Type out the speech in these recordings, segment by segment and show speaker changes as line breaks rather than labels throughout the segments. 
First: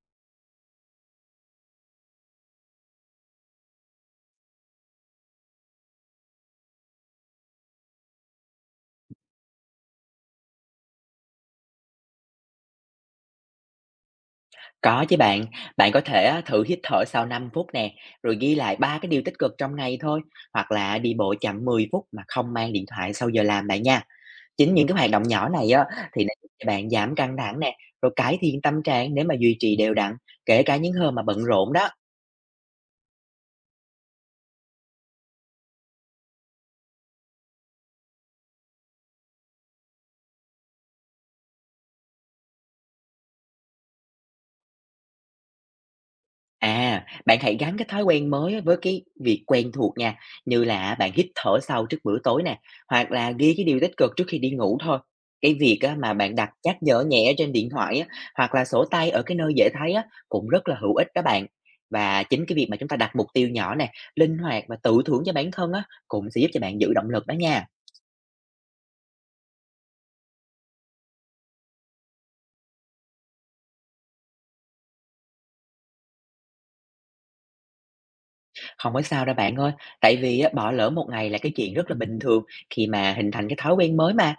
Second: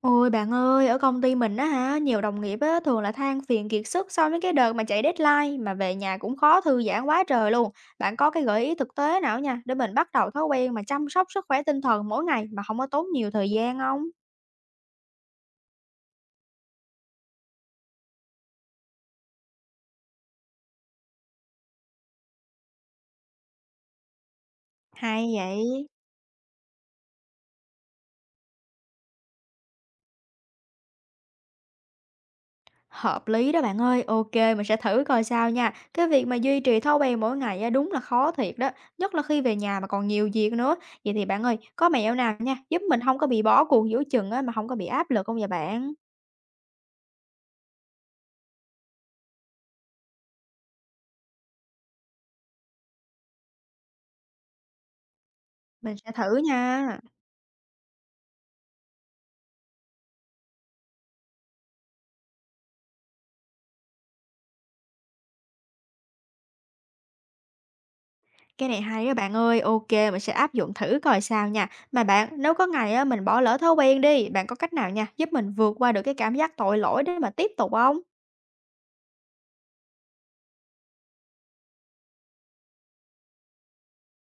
Ôi bạn ơi, ở công ty mình á hả, nhiều đồng nghiệp á, thường là than phiền kiệt sức sau mấy cái đợt mà chạy deadline mà về nhà cũng khó thư giãn quá trời luôn. Bạn có cái gợi ý thực tế nào nha để mình bắt đầu thói quen mà chăm sóc sức khỏe tinh thần mỗi ngày mà không có tốn nhiều thời gian không?
Có chứ bạn, bạn có thể á, thử hít thở sau 5 phút nè, rồi ghi lại ba cái điều tích cực trong ngày thôi, hoặc là đi bộ chậm 10 phút mà không mang điện thoại sau giờ làm bạn nha. Chính những cái hoạt động
Hay
nhỏ này á
vậy.
thì nó giúp cho bạn giảm căng thẳng nè, rồi cải thiện tâm trạng nếu mà duy trì đều đặn, kể cả những hôm mà bận rộn đó.
Hợp lý đó bạn ơi, ok mình sẽ thử coi sao nha. Cái việc mà duy trì thói quen mỗi ngày á, đúng là khó thiệt đó, nhất là khi về nhà mà còn nhiều việc nữa. Vậy thì bạn ơi, có mẹo nào nha, giúp mình không có bị bỏ cuộc giữa chừng á, mà không có bị áp lực không vậy bạn?
À, bạn hãy gắn cái thói quen mới á với cái việc quen thuộc nha, như là bạn hít thở sâu trước bữa tối nè, hoặc là ghi cái điều tích cực trước khi đi ngủ thôi. Cái việc
Mình
á
sẽ
mà bạn
thử
đặt nhắc
nha.
nhở nhẹ trên điện thoại á, hoặc là sổ tay ở cái nơi dễ thấy á, cũng rất là hữu ích đó bạn. Và chính cái việc mà chúng ta đặt mục tiêu nhỏ nè, linh hoạt và tự thưởng cho bản thân á, cũng sẽ giúp cho bạn giữ động lực đó nha.
Cái này hay á bạn ơi, ok mình sẽ áp dụng thử coi sao nha. Mà bạn, nếu có ngày á mình bỏ lỡ thói quen đi, bạn có cách nào nha, giúp mình vượt qua được cái cảm giác tội lỗi để mà tiếp tục không?
Không có sao đâu bạn ơi, tại vì á, bỏ lỡ một ngày là cái chuyện rất là bình thường khi mà hình thành cái thói quen mới mà.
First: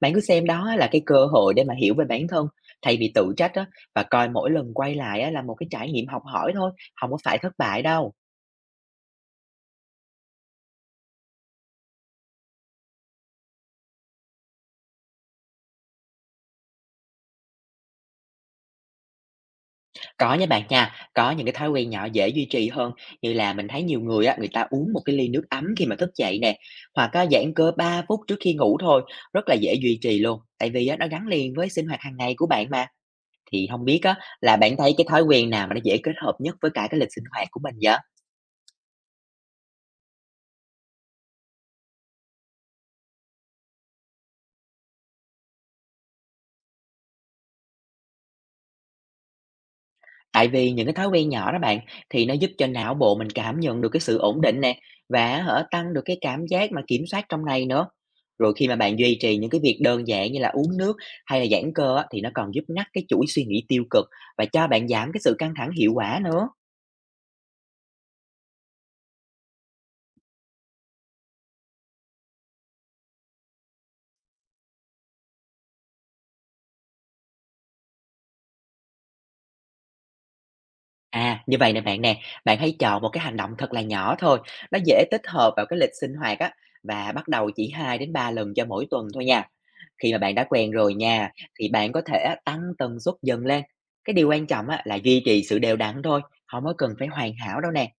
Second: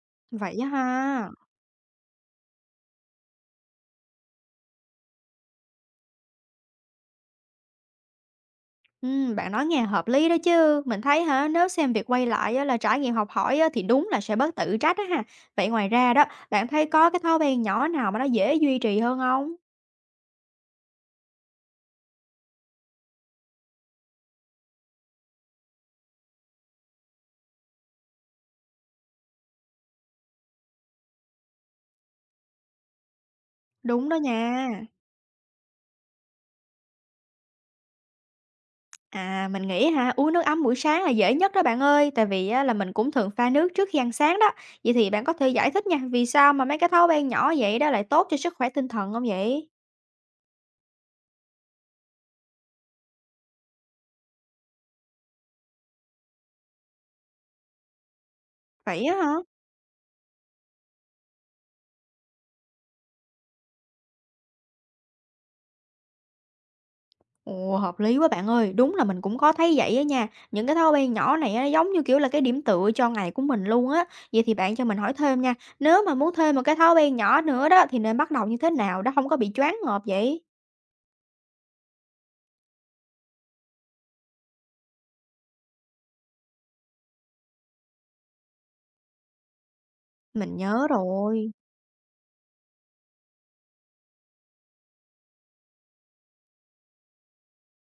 Bạn cứ xem
Vậy á
đó là cái cơ
ha.
hội để mà hiểu về bản thân thay vì tự trách á, và coi mỗi lần quay lại á, là một cái trải nghiệm học hỏi thôi, không có phải thất bại đâu.
Bạn nói nghe hợp lý đó chứ. Mình thấy hả, nếu xem việc quay lại á là trải nghiệm học hỏi á thì đúng là sẽ bớt tự trách á ha. Vậy ngoài ra đó, bạn thấy có cái thói quen nhỏ nào mà nó dễ duy trì hơn không?
Có nha bạn nha, có những cái thói quen nhỏ dễ duy trì hơn, như là mình thấy nhiều người á, người ta uống một cái ly nước ấm khi mà thức dậy nè, hoặc á, giãn cơ 3 phút trước khi ngủ thôi, rất là dễ duy trì luôn, tại vì á, nó gắn liền với sinh hoạt hàng ngày của bạn mà. Thì không biết
Đúng
á,
đó
là
nha.
bạn thấy cái thói quen nào mà nó dễ kết hợp nhất với cả cái lịch sinh hoạt của mình vậy?
À, mình nghĩ hả, uống nước ấm buổi sáng là dễ nhất đó bạn ơi, tại vì á, là mình cũng thường pha nước trước khi ăn sáng đó. Vậy thì bạn có thể giải thích nha, vì sao mà mấy cái thói quen nhỏ vậy đó lại tốt cho sức khỏe tinh thần không vậy?
Tại vì những cái thói quen nhỏ đó bạn, thì nó giúp cho não bộ mình cảm nhận được cái sự ổn định nè, và hở tăng được cái cảm giác mà kiểm soát trong này nữa. Rồi khi mà bạn
Vậy á
duy
hả?
trì những cái việc đơn giản như là uống nước hay là giãn cơ á, thì nó còn giúp ngắt cái chuỗi suy nghĩ tiêu cực và cho bạn giảm cái sự căng thẳng hiệu quả nữa.
Ồ, hợp lý quá bạn ơi, đúng là mình cũng có thấy vậy á nha. Những cái thói quen nhỏ này á, giống như kiểu là cái điểm tựa cho ngày của mình luôn á. Vậy thì bạn cho mình hỏi thêm nha, nếu mà muốn thêm một cái thói quen nhỏ nữa đó thì nên bắt đầu như thế nào đó không có bị choáng ngợp vậy?
À, như vậy nè, bạn hãy chọn một cái hành động thật là nhỏ thôi, nó dễ tích hợp vào cái lịch sinh hoạt á, và bắt đầu chỉ 2 đến 3 lần cho mỗi tuần thôi nha. Khi mà bạn đã
Mình
quen
nhớ
rồi nha,
rồi.
thì bạn có thể á tăng tần suất dần lên. Cái điều quan trọng á là duy trì sự đều đặn thôi, không có cần phải hoàn hảo đâu nè.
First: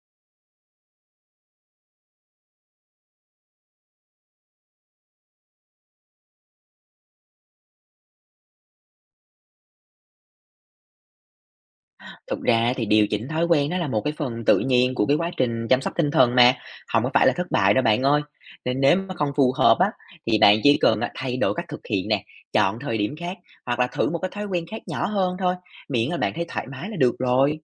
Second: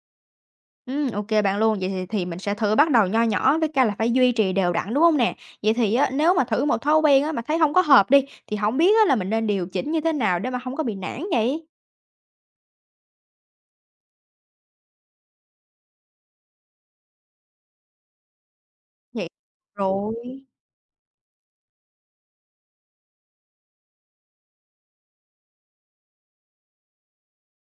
Ô bạn luôn. Vậy thì mình sẽ thử bắt đầu nho nhỏ với cái là phải duy trì đều đặn, đúng không nè? Vậy thì á, nếu mà thử một thói quen á mà thấy không có hợp đi, thì không biết á là mình nên điều chỉnh như thế nào để mà không có bị nản vậy?
Thực ra thì điều chỉnh thói quen nó là một cái phần tự nhiên của cái quá trình chăm sóc tinh thần mà, không có phải là thất bại đâu bạn ơi. Nên nếu mà
Vậy
không phù hợp á,
rồi.
thì bạn chỉ cần á thay đổi cách thực hiện nè, chọn thời điểm khác, hoặc là thử một cái thói quen khác nhỏ hơn thôi, miễn là bạn thấy thoải mái là được rồi.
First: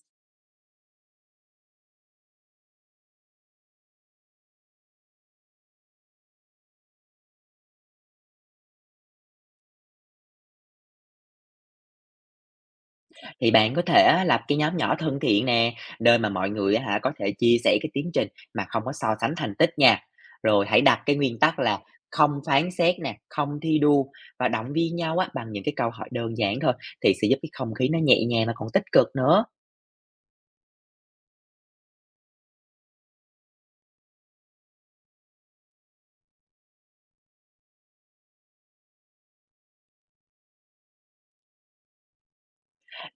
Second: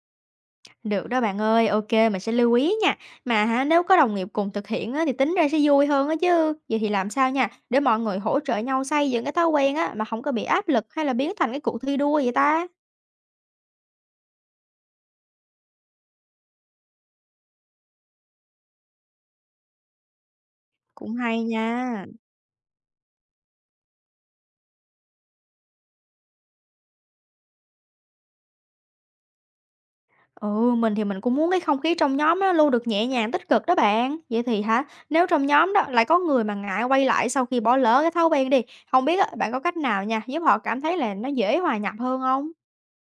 Được đó bạn ơi, ok mình sẽ lưu ý nha. Mà hả, nếu có đồng nghiệp cùng thực hiện á thì tính ra sẽ vui hơn á chứ. Vậy thì làm sao nha, để mọi người hỗ trợ nhau xây dựng cái thói quen á, mà không có bị áp lực hay là biến thành cái cuộc thi đua vậy ta?
Thì bạn có thể á, lập cái nhóm nhỏ thân thiện nè, nơi mà mọi người á hả có thể chia sẻ cái tiến trình mà không có so sánh thành tích nha. Rồi hãy đặt
Cũng
cái nguyên
hay
tắc là
nha.
không phán xét nè, không thi đua và động viên nhau á bằng những cái câu hỏi đơn giản thôi thì sẽ giúp cái không khí nó nhẹ nhàng mà còn tích cực nữa.
Ừ, mình thì mình cũng muốn cái không khí trong nhóm nó luôn được nhẹ nhàng tích cực đó bạn. Vậy thì hả, nếu trong nhóm đó lại có người mà ngại quay lại sau khi bỏ lỡ cái thói quen đi, không biết á, bạn có cách nào nha, giúp họ cảm thấy là nó dễ hòa nhập hơn không?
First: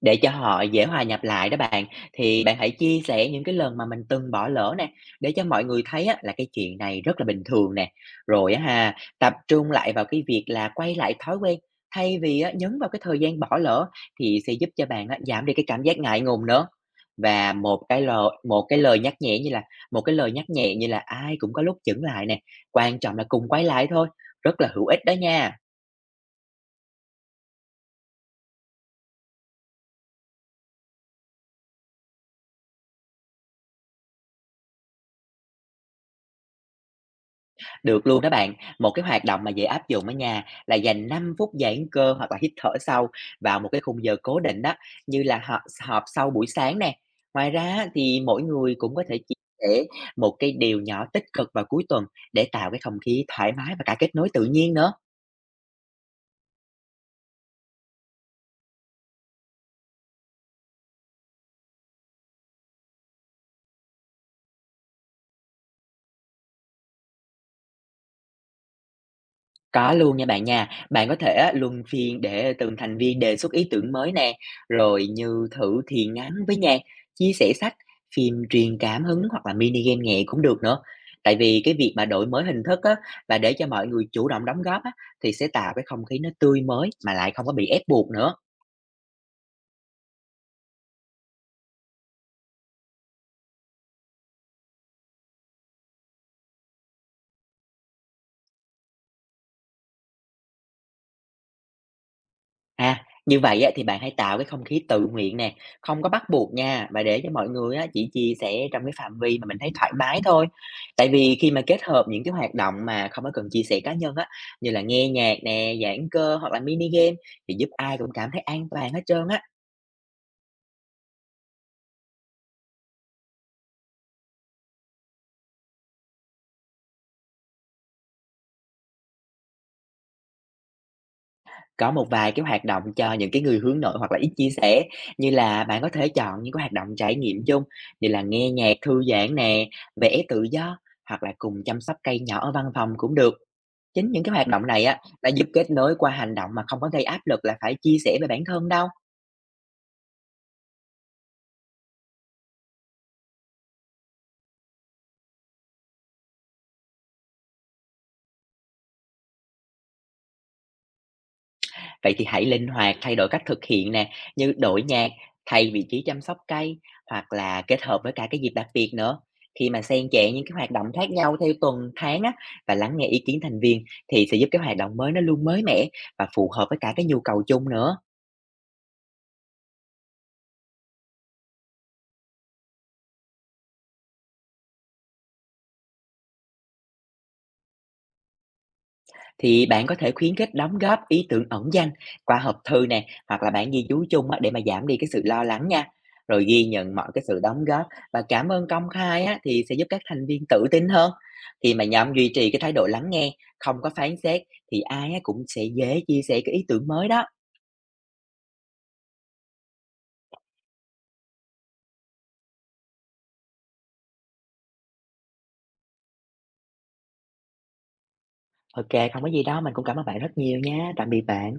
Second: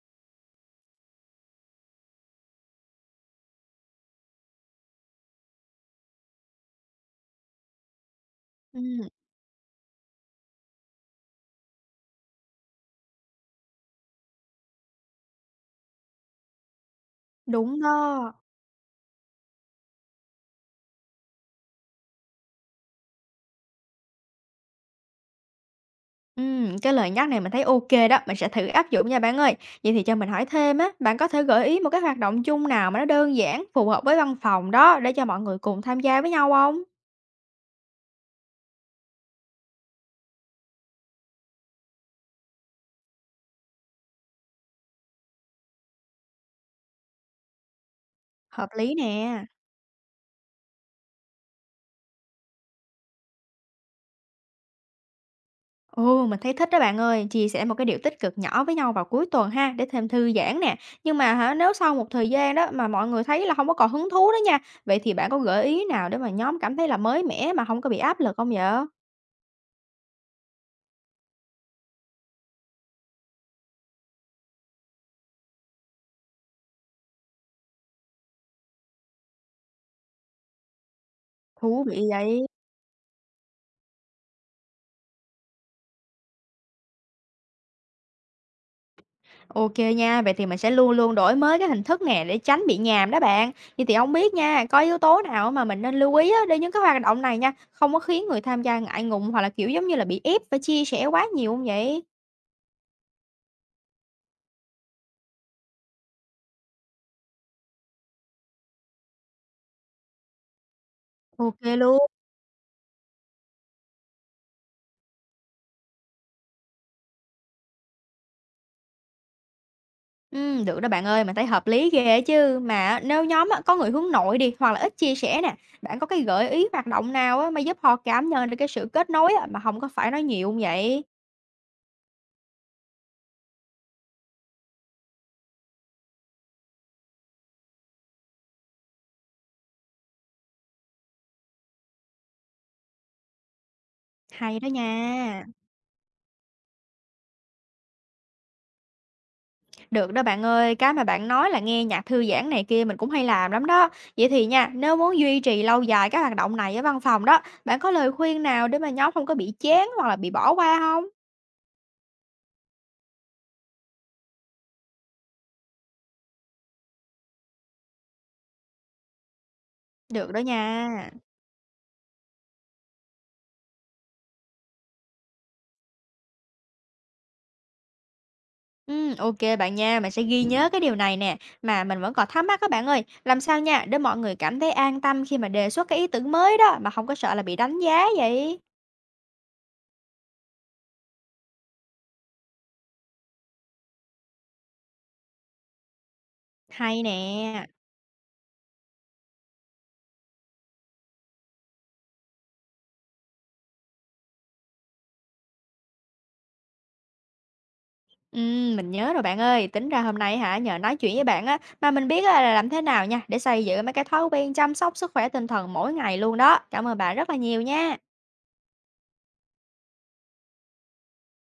Để cho họ dễ hòa nhập lại đó bạn, thì bạn hãy chia sẻ những cái lần mà mình từng bỏ lỡ nè, để cho mọi người thấy á, là cái chuyện này rất là bình thường nè. Rồi á
Ừ,
ha, tập trung lại vào cái việc là quay lại thói quen, thay vì á, nhấn vào cái thời gian bỏ lỡ thì sẽ giúp cho bạn á, giảm đi cái cảm giác ngại ngùng nữa. Và
đúng đó.
một cái lời nhắc nhẹ như là ai cũng có lúc chững lại nè, quan trọng là cùng quay lại thôi, rất là hữu ích đó nha.
Ừ, cái lời nhắc này mình thấy ok đó, mình sẽ thử áp dụng nha bạn ơi. Vậy thì cho mình hỏi thêm á, bạn có thể gợi ý một cái hoạt động chung nào mà nó đơn giản, phù hợp với văn phòng đó để cho mọi người cùng tham gia với nhau không?
Được luôn đó bạn. Một cái hoạt động mà dễ áp dụng ở nhà là dành 5 phút giãn cơ hoặc là hít thở sâu vào một cái khung giờ cố định đó, như là họp họp sau buổi sáng nè. Ngoài ra á, thì mỗi
Hợp
người
lý
cũng có thể chia
nè.
sẻ một cái điều nhỏ tích cực vào cuối tuần để tạo cái không khí thoải mái và cả kết nối tự nhiên nữa.
Ồ, mình thấy thích đó bạn ơi, chia sẻ một cái điều tích cực nhỏ với nhau vào cuối tuần ha, để thêm thư giãn nè. Nhưng mà hả, nếu sau một thời gian đó mà mọi người thấy là không có còn hứng thú đó nha, vậy thì bạn có gợi ý nào để mà nhóm cảm thấy là mới mẻ mà không có bị áp lực không vậy?
Có luôn nha. Bạn có thể á, luân phiên để từng thành viên đề xuất ý tưởng mới nè, rồi như thử thiền ngắn với nhạc, chia sẻ sách, phim truyền cảm hứng hoặc là mini game nhẹ cũng được nữa. Tại vì cái
Thú
việc mà
vị
đổi mới
vậy.
hình thức á, và để cho mọi người chủ động đóng góp á, thì sẽ tạo cái không khí nó tươi mới mà lại không có bị ép buộc nữa.
Ok nha, vậy thì mình sẽ luôn luôn đổi mới cái hình thức nè để tránh bị nhàm đó bạn. Vậy thì không biết nha, có yếu tố nào mà mình nên lưu ý á, để những cái hoạt động này nha, không có khiến người tham gia ngại ngùng hoặc là kiểu giống như là bị ép phải chia sẻ quá nhiều không vậy?
À, như vậy á, thì bạn hãy tạo cái không khí tự nguyện nè, không có bắt buộc nha, và để cho mọi người á, chỉ chia sẻ trong cái phạm vi mà mình thấy thoải mái thôi. Tại vì khi
Ok
mà kết
luôn.
hợp những cái hoạt động mà không có cần chia sẻ cá nhân á, như là nghe nhạc nè, giãn cơ hoặc là mini game thì giúp ai cũng cảm thấy an toàn hết trơn á.
Được đó bạn ơi, mình thấy hợp lý ghê chứ. Mà nếu nhóm á, có người hướng nội đi hoặc là ít chia sẻ nè, bạn có cái gợi ý hoạt động nào á, mà giúp họ cảm nhận được cái sự kết nối á, mà không có phải nói nhiều hông vậy?
Có một vài cái hoạt động cho những cái người hướng nội hoặc là ít chia sẻ, như là bạn có thể chọn những cái hoạt động trải nghiệm chung như là nghe nhạc thư giãn nè, vẽ tự do hoặc là cùng chăm sóc cây nhỏ ở văn phòng cũng được. Chính những cái hoạt
Hay đó
động này á, đã
nha.
giúp kết nối qua hành động mà không có gây áp lực là phải chia sẻ về bản thân đâu.
Được đó bạn ơi, cái mà bạn nói là nghe nhạc thư giãn này kia mình cũng hay làm lắm đó. Vậy thì nha, nếu muốn duy trì lâu dài các hoạt động này ở văn phòng đó, bạn có lời khuyên nào để mà nhóm không có bị chán hoặc là bị bỏ qua không?
Vậy thì hãy linh hoạt thay đổi cách thực hiện nè, như đổi nhạc, thay vị trí chăm sóc cây hoặc là kết hợp với cả cái dịp đặc biệt nữa. Khi mà xen kẽ
Được đó
những cái hoạt động
nha.
khác nhau theo tuần, tháng á và lắng nghe ý kiến thành viên thì sẽ giúp cái hoạt động mới nó luôn mới mẻ và phù hợp với cả cái nhu cầu chung nữa.
Ok bạn nha, mình sẽ ghi nhớ cái điều này nè. Mà mình vẫn còn thắc mắc các bạn ơi, làm sao nha để mọi người cảm thấy an tâm khi mà đề xuất cái ý tưởng mới đó, mà không có sợ là bị đánh giá vậy?
Thì bạn có thể khuyến khích đóng góp ý tưởng ẩn danh qua hộp thư nè, hoặc là bản ghi chú chung á, để mà giảm đi cái sự lo lắng nha. Rồi ghi nhận
Hay
mọi cái sự đóng
nè.
góp và cảm ơn công khai á, thì sẽ giúp các thành viên tự tin hơn. Khi mà nhóm duy trì cái thái độ lắng nghe, không có phán xét thì ai á, cũng sẽ dễ chia sẻ cái ý tưởng mới đó.
Mình nhớ rồi bạn ơi, tính ra hôm nay hả, nhờ nói chuyện với bạn á, mà mình biết á là làm thế nào nha để xây dựng mấy cái thói quen chăm sóc sức khỏe tinh thần mỗi ngày luôn đó. Cảm ơn bạn rất là nhiều nha.
Ok, không có gì đâu, mình cũng cảm ơn bạn rất nhiều nha. Tạm biệt bạn.